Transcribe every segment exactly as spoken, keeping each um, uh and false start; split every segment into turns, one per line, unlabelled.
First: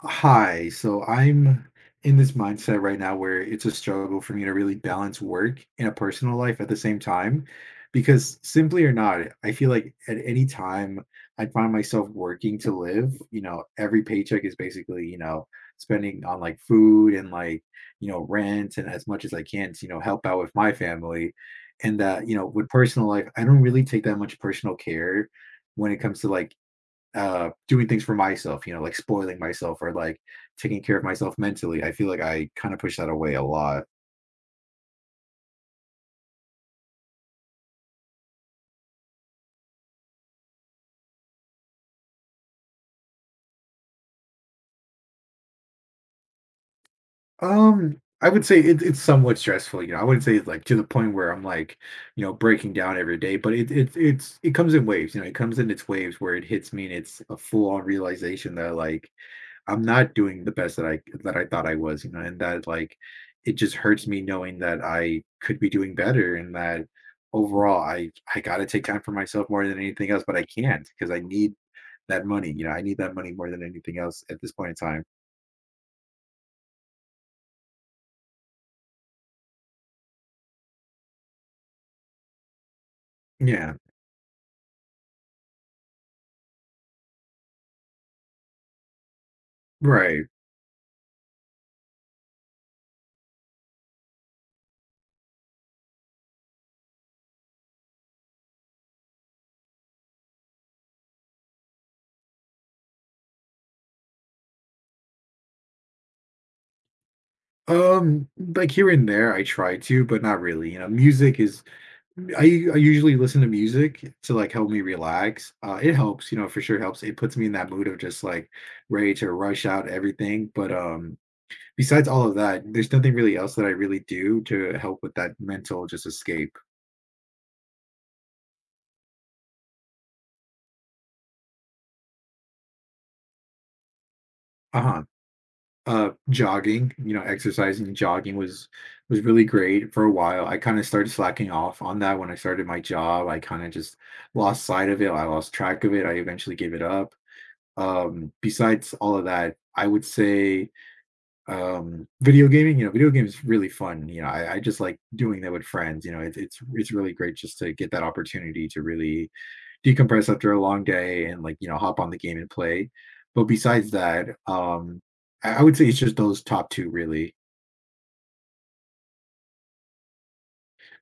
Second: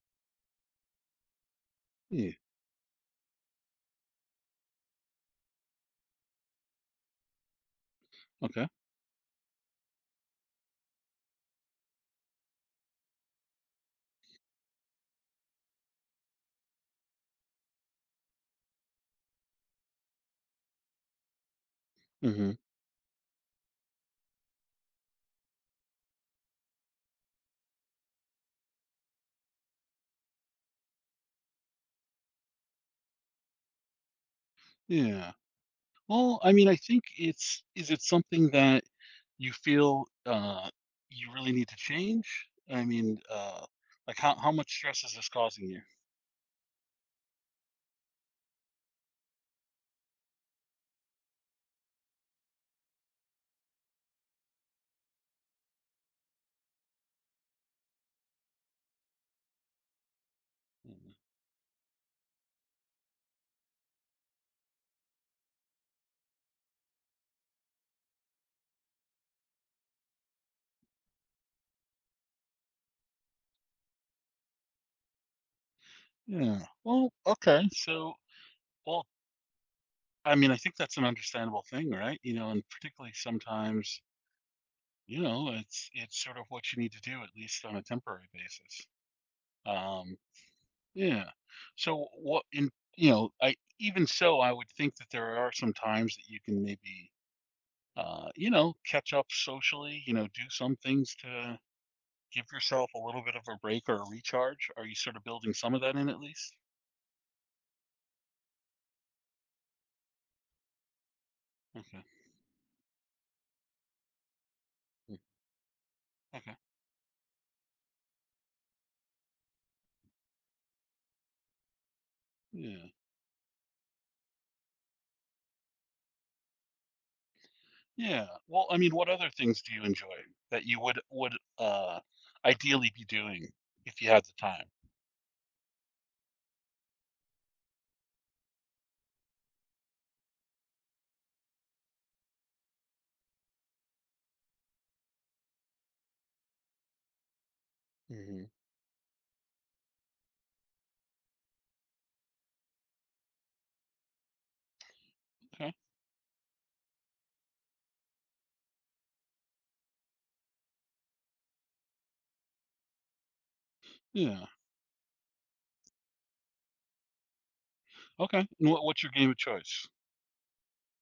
Hi. So I'm in this
Yeah.
mindset right now where it's a struggle for me to really balance work and a personal life at the same time. Because
Okay.
simply or not, I feel like at any time I find myself working to live, you know, Every paycheck is basically, you know, spending on like food and like, you know, rent and as much as I can to, you know, help out with my family. And that, you know,
Mhm.
with personal life, I don't really take that much personal care when it comes to like uh doing things for myself you know like spoiling myself or like taking care of myself mentally. I feel like I kind of push that away a lot.
Yeah. Well, I mean, I think it's is it something that you feel uh you really need to change? I mean, uh like how how much stress is this causing you?
um I would say it, it's somewhat stressful you know I wouldn't say it's like to the point where I'm like, you know breaking down every day, but it, it it's it comes in waves you know It comes in its waves where it hits me, and it's a full-on realization that like I'm not doing the best that I
Mhm.
that I thought I was, you know, and that like it just hurts me knowing that I could be doing better and that overall I I gotta take time for myself more than anything else, but I can't because I need that money. You know, I need that money more than anything else at this point in time.
Yeah. Well, okay. So, well, I mean, I think that's an understandable thing, right? You know, and particularly
Yeah,
sometimes, you know, it's it's sort of what you need to do at least on a temporary basis. Um
right.
Yeah. So what in you know, I even so I would think that there are some times that you can maybe uh, you know, catch up socially, you know, do some things to give yourself a little bit of a break or a recharge. Are you sort of building some of that in at least?
Um, like here and there, I try to, but not really. You know, music is
Okay.
I I usually listen to music to, like, help me
Mm.
relax. Uh, it helps, you know,
Okay.
for sure helps. It puts me in that mood of just, like, ready to rush out everything, but, um, besides all of that,
Yeah.
there's nothing really else that I really do to help with that mental just escape.
Yeah. Well, I mean, what other things do you enjoy that you would would uh ideally be doing if you had the time?
Uh-huh. Uh, jogging, you know, exercising, jogging was was really great for a while. I kinda started slacking off on that when I started my job. I kinda just lost sight of it. I lost track of it. I eventually gave it up. Um,
Hmm.
besides all of that, I would say, um video gaming you know Video games is really fun. You know I, I just like doing that with
Okay.
friends. You know it's it's it's really great just to get that opportunity to really decompress after a long day and like you know hop on the game and play. But besides that,
Yeah.
um i, I would say it's just those top two really.
Okay. And what, what's your game of choice?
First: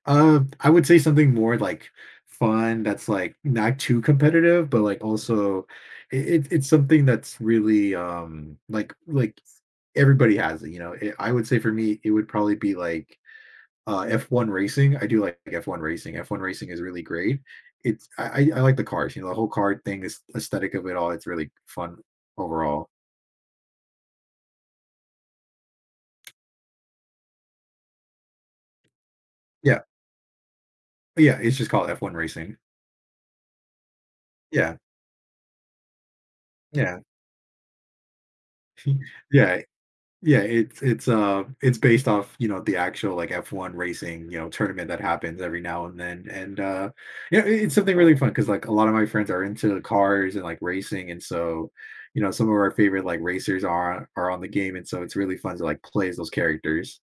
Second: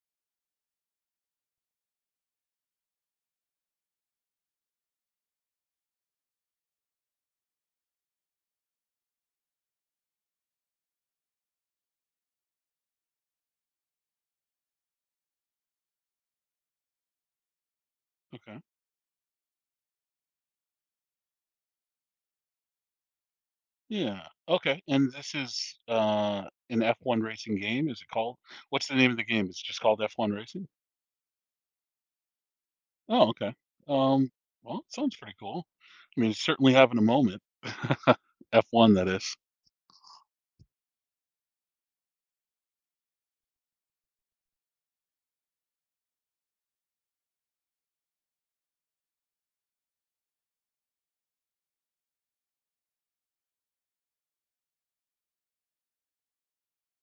uh I would say something more like fun that's like not too competitive but like also it, it- it's something that's really, um like, like everybody has it. You know it, i would say for me it would probably be like, uh, F one racing. I do like F one racing. F one racing is really great. It's I, I I
Okay.
like the cars. You know, the whole car thing, this aesthetic of it all. It's really fun overall.
Yeah. Okay. And this is uh an F one racing game, is it called? What's the name of the game? It's
Yeah,
just called F one Racing?
yeah. It's just called F one racing.
Oh, okay. Um,
Yeah,
well, it sounds pretty cool. I mean, it's certainly having
yeah,
a moment. F one, that is.
yeah. Yeah, it's it's uh it's based off, you know, the actual like F one racing, you know, tournament that happens every now and then. And uh you know, it- it's something really fun because like a lot of my friends are into cars and like racing, and so, you know, some of our favorite like racers are are on the game, and so it's really fun to like play as those characters.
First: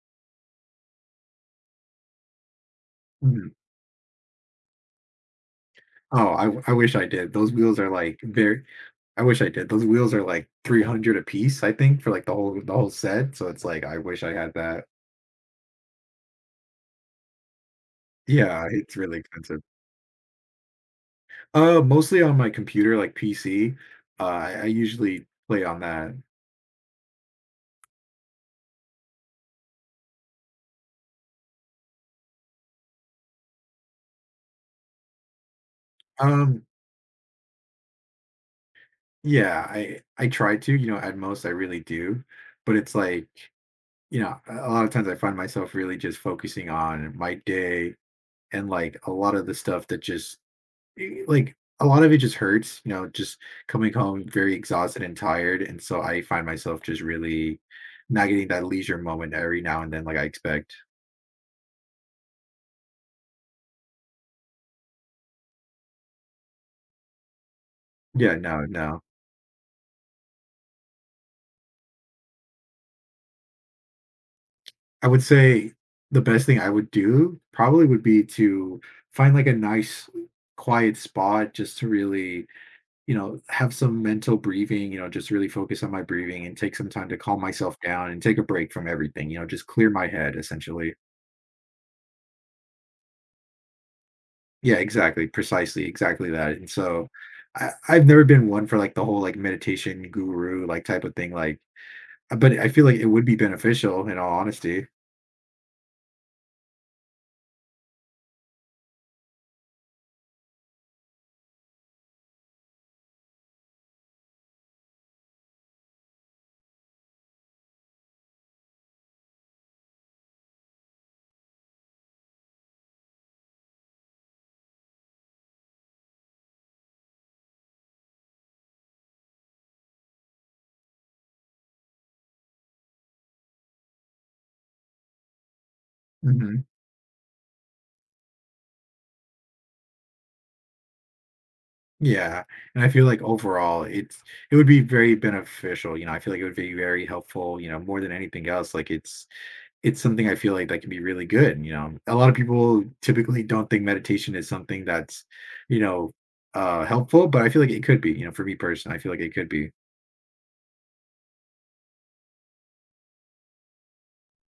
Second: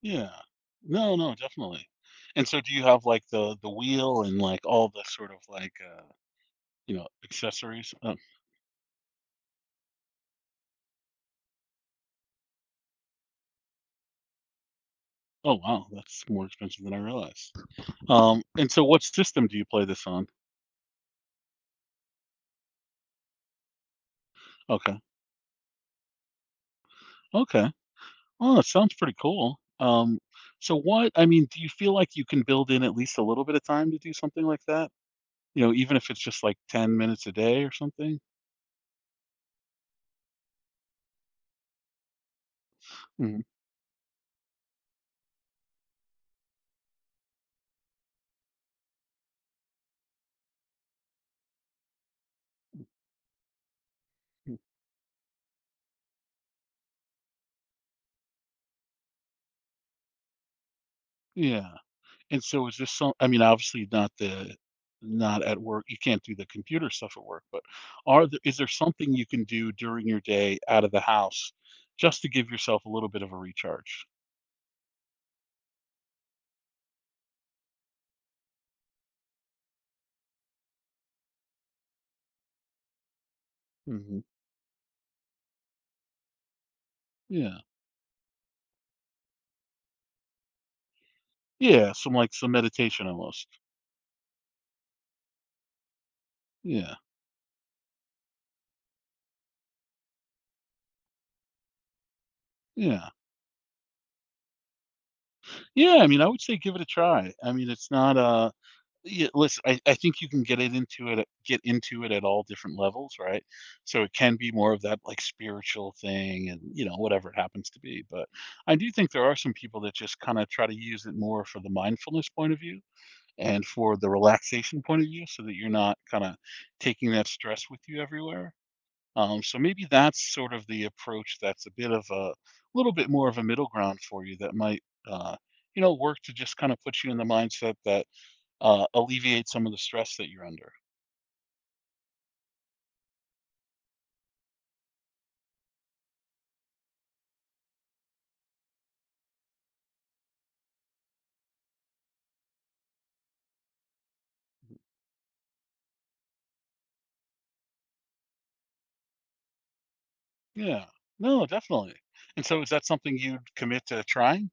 Yeah. No, no, definitely. And so do you have like
Mhm.
the the wheel and like all the sort of like uh
Oh, I w- I wish
you
I
know
did. Those wheels are
accessories? Oh,
like very I wish I did. Those wheels are like three hundred a piece, I think, for like the whole the whole set. So it's like I wish I had that.
oh wow, that's more expensive than I realized. Um
Yeah,
and so
it's
what
really
system do
expensive.
you play this on?
Uh, mostly on my computer, like P C. Uh, I I
Okay.
usually play on that.
Okay. Oh, that sounds pretty cool. Um, so what, I mean, do you feel like you can build in at least a little bit of time to do something like that? You know, even if it's just like
Um,
ten minutes a day or something?
yeah, I I try to, you know, at most I really do, but it's like,
Mhm.
you know, a a lot of times I find myself really just focusing on my day, and like a lot of the stuff that just, eh, like a lot of it just hurts, you know, just coming home very
Mm.
exhausted and tired, and so I find myself just really not getting that leisure moment every now and then like I expect.
Yeah. And so is this some, I mean, obviously not the, not at work. You can't do the computer stuff at work, but are
Yeah,
there, is
no,
there
no.
something you can do during your day out of the house just to give yourself a little bit of a recharge?
I would say the best thing I would do probably would be to find like a nice quiet spot just to really, you know, have some
Hmm.
mental breathing, you know, just really focus on my breathing and take some time to calm
Yeah.
myself down and take a break from everything, you know, just clear my head essentially.
Yeah. Some like some meditation almost.
Yeah, exactly. Precisely, exactly that. And
Yeah.
so, I, I've never been one for like the whole like meditation guru like type of thing. Like, but I feel like it
Yeah.
would be beneficial in all honesty.
Yeah, I mean, I would say give it a try. I mean, it's not a yeah, listen, I, I think you can get it into it get into it at all different levels, right? So it can be more of that like spiritual thing, and, you know, whatever it happens to be. But I do think there are some people that just kind of try to use it more for the mindfulness point of view and for the relaxation point of view so that you're not kind of taking that stress with you everywhere. Um, so maybe that's sort of the approach that's a bit of a little bit more of a middle ground for you that might uh, you know, work to just
Mhm.
kind of put you in the mindset that uh, alleviates some of the stress that you're under.
Yeah, and I feel like overall it's it would be very beneficial. you know, I feel like it would be very helpful, you know, more than anything else. Like it's it's something I feel like that can be really good, you know. A lot of people typically don't think meditation is something that's, you know, uh helpful, but I feel like it could be, you know, for me personally, I feel like it could be.
Yeah. No, definitely. And so is that something you'd commit to trying?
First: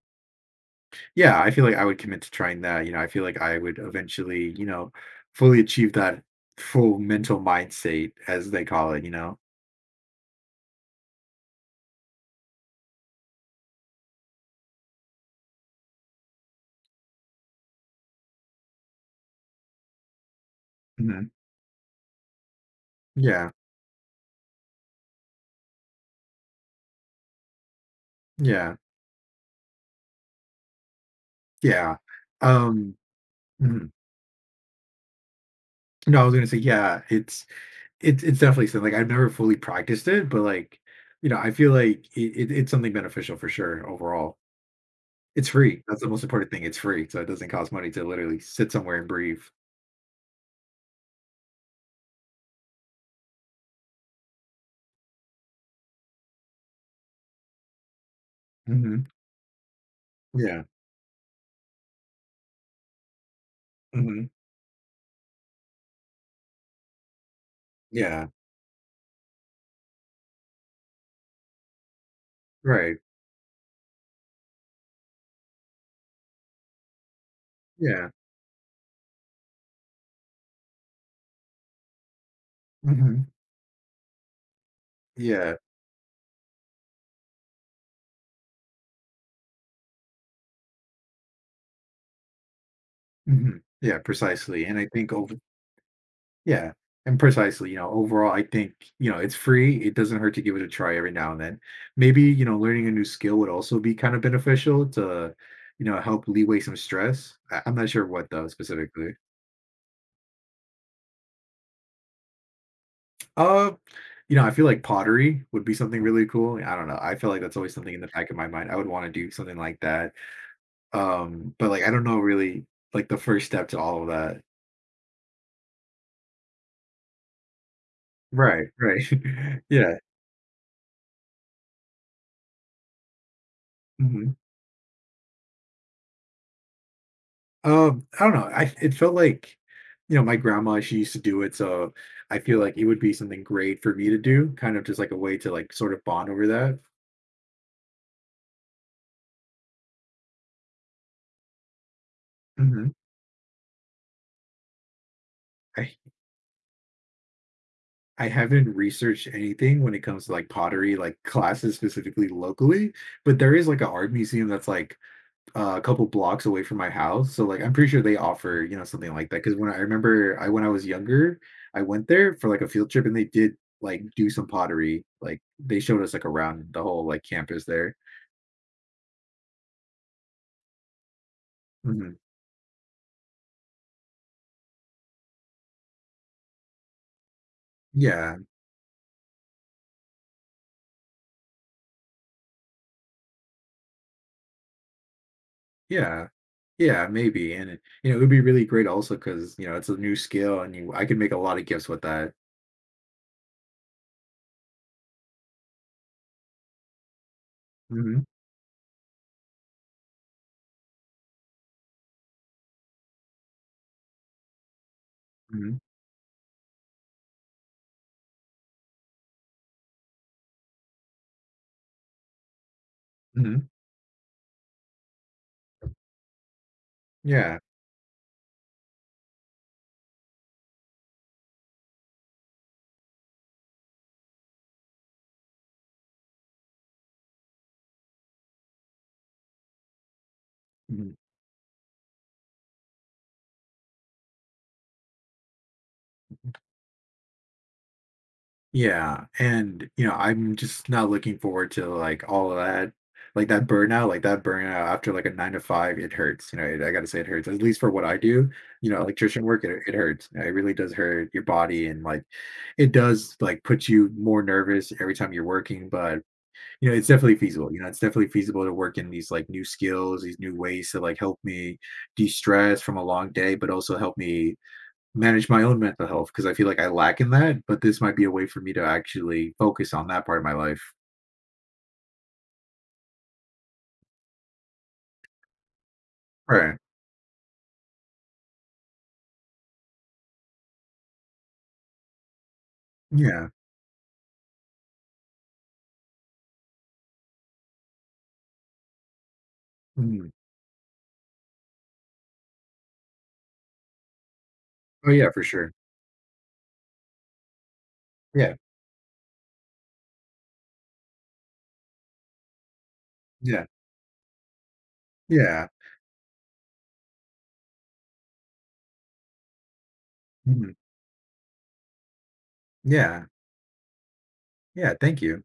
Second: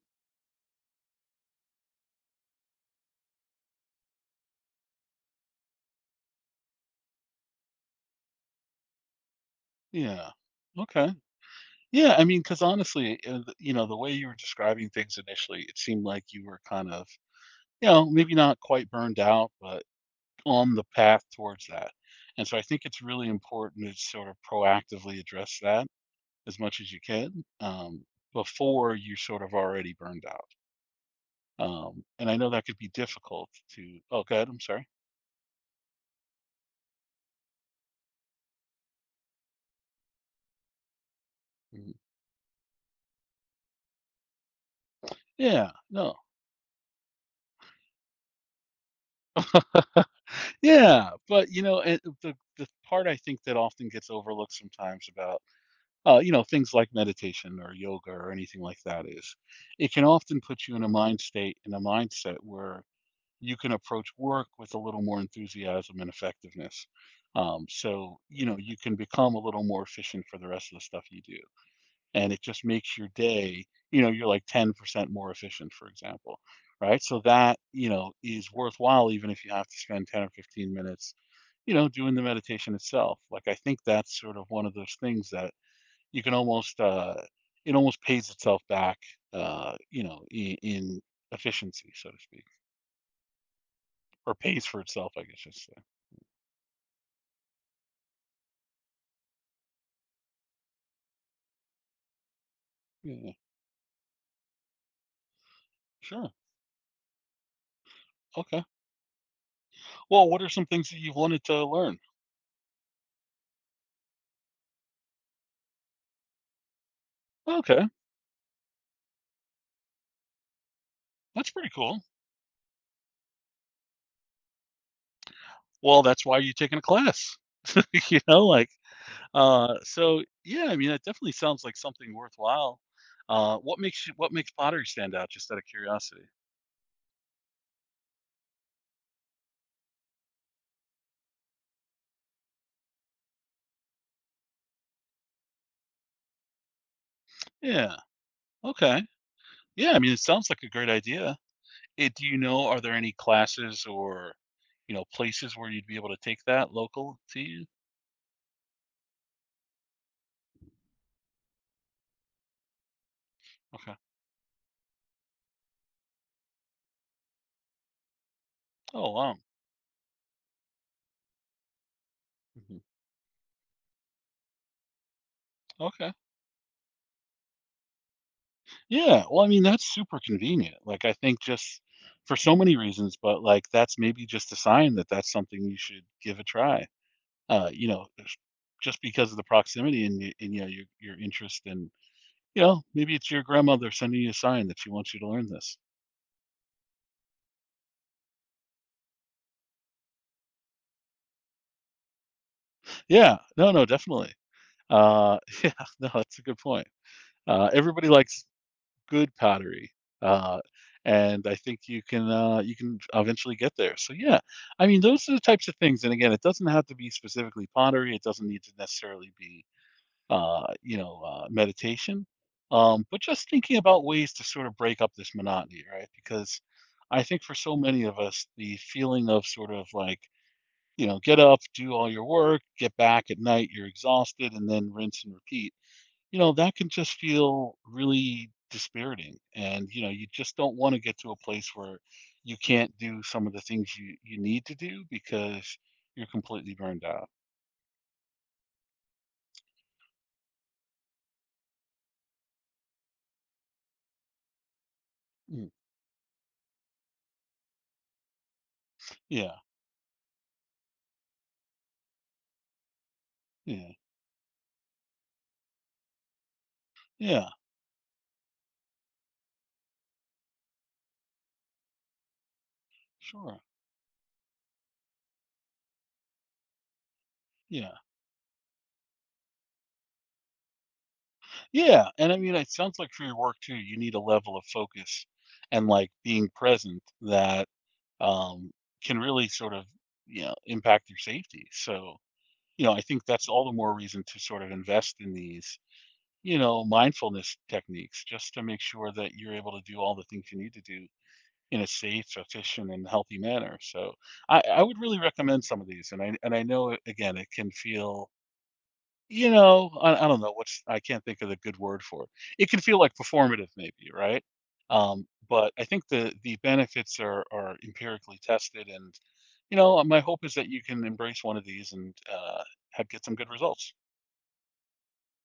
Yeah, I feel like I would commit to trying that. you know, I feel like I would eventually, you know, fully achieve that full mental mind state as they call it, you know.
Yeah. Okay. Yeah. I mean, because honestly, uh, th- you know, the way you were describing things initially, it seemed like you were kind of, you know, maybe not quite burned out, but on the path
Mhm.
towards that. And so I think it's really
Yeah.
important to sort of proactively address that as much as you can um,
Yeah.
before you're sort of already burned out.
Yeah.
Um, and I know that could be
Um
difficult
mhm.
to. Oh, God, I'm sorry.
No, I was gonna say, yeah, it's it's it's definitely something. Like, I've never fully practiced it, but like, you know, I feel
Mhm.
like it, it, it's something beneficial for sure overall. It's
Yeah,
free. That's the
no,
most important thing. It's free, so it doesn't cost money to literally sit somewhere and breathe.
yeah, but you know, and the the part I think that often gets overlooked sometimes about uh, you know things like meditation or yoga or anything like
Hmm.
that is it can often
Yeah.
put you in a mind state in a mindset where you can approach
Hmm.
work with a little more enthusiasm and effectiveness. Um, so,
Yeah.
you know, you can become a little more efficient for the rest of the stuff you do. And it just makes
Right.
your day, you know, you're like ten percent more efficient, for example. Right. So that, you
Yeah.
know, is worthwhile, even if you have to spend ten or fifteen minutes, you know, doing the meditation itself.
Hmm.
Like, I think that's sort of one of those things that
Yeah.
you can almost, uh, it almost pays itself back, uh, you know, in, in efficiency, so to speak,
Hmm. Yeah.
or
Precisely.
pays
And
for
I think
itself, I
over
guess, just
Yeah, and precisely, you know, overall, I think, you know, it's free. It doesn't hurt to give it a try every now and then. Maybe, you know, learning a new
Mm.
skill would also be kind of beneficial to, you know, help
Sure.
leeway some stress. I- I'm not sure what though
Okay.
specifically.
Well, what are some things that you've wanted to learn?
Uh, you know, I feel like pottery would be something really cool. I don't know. I feel like that's always
Okay,
something in the back of my mind. I would want to do something like that.
that's
Um,
pretty
but like I
cool.
don't know really like the first step to all of that.
Well, that's why you're taking a class. You know,
Right,
like
right.
uh
yeah.
so yeah, I mean that definitely sounds like something worthwhile. Uh what makes you what
Mhm.
makes pottery stand out, just out of curiosity?
Um, I don't know. I it felt like, you know, my grandma, she used to do it, so I feel like it would be something great for me to do, kind of just like a way to like sort of bond over that.
Yeah. Okay. Yeah, I mean it sounds like a great idea. It, do you know are
Mhm.
there any classes or you know places where you'd
I
be able to take that local to you?
I haven't researched anything when it comes to like pottery, like classes specifically locally, but there is like an
Okay.
art museum that's like, uh, a couple blocks away from my house. So like I'm pretty sure they offer, you know,
Oh,
something like
wow.
that. Cause when I remember I when I was younger, I went there for like a
Mhm.
field trip, and they did like do some pottery. Like they showed us
Okay.
like around the whole like campus there.
Yeah, well, I mean, that's super convenient. Like, I think just
Hmm.
for so many reasons, but like that's maybe just a sign that that's something you should give a try. Uh, you know, sh-
Yeah.
just because of the proximity, and y- and you know your your interest, and you know maybe it's your grandmother sending you a sign that she wants you to learn this.
Yeah. Yeah, maybe. And it, you know, it would be really great also because, you know, it's a new skill, and you I could make a lot of gifts with that.
Yeah, no, no, definitely. Uh, yeah, no, that's a good point. Uh, everybody
Hmm.
likes good pottery. Uh, and I think you can uh, you can eventually get there. So yeah, I mean those are the types
Hmm.
of things. And again, it doesn't have to be specifically pottery. It doesn't need to necessarily be uh, you know uh, meditation. Um, but just
Hmm.
thinking about ways to sort of break up this monotony, right? Because I think for
Yeah.
so many of us, the feeling of sort of like you know get up, do all your work, get back at night, you're exhausted, and then rinse and repeat, you know, that can just feel really dispiriting. And, you know, you just don't want to
Mm-hmm.
get to a place where you can't do some of the things you, you need to do because you're completely burned out.
Yeah, and, you know, I'm just not looking forward to, like, all of that, like, that burnout, like, that burnout after, like, a nine to
Mm.
five. It hurts, you know, it, I gotta say it hurts, at least for what I do. you know, electrician
Yeah.
work, it it hurts. You know, it really does hurt your body, and, like, it does, like, put
Yeah.
you more nervous every time you're working. But, you know, it's definitely
Yeah.
feasible. you know, it's definitely feasible to work in these, like, new skills, these new ways to, like, help me de-stress from a long day,
Sure.
but also help me manage my own mental health, because I feel like I lack in that, but
Yeah.
this might be a way for me to actually focus on that part of my life.
Yeah. And I mean, it sounds like for your work too, you need a level of focus and like being
Right.
present that um, can really sort of, you know, impact your safety. So, you know, I think that's
Yeah.
all the more reason to sort of invest in these, you know, mindfulness techniques just to make sure that you're able to do all the
Mhm.
things you need to do in a safe, efficient, and healthy manner. So I, I would
Oh,
really
yeah, for
recommend
sure.
some of these. And I and I know, again, it can feel,
Yeah.
you know, I, I don't know what's I can't think of the good word for it. It can feel like
Yeah.
performative maybe, right? Um,
Yeah.
but I think the the benefits are are empirically tested, and you know, my hope is that
Mhm.
you can embrace one of these and uh, have
Yeah.
get some good results.
Yeah. Thank you.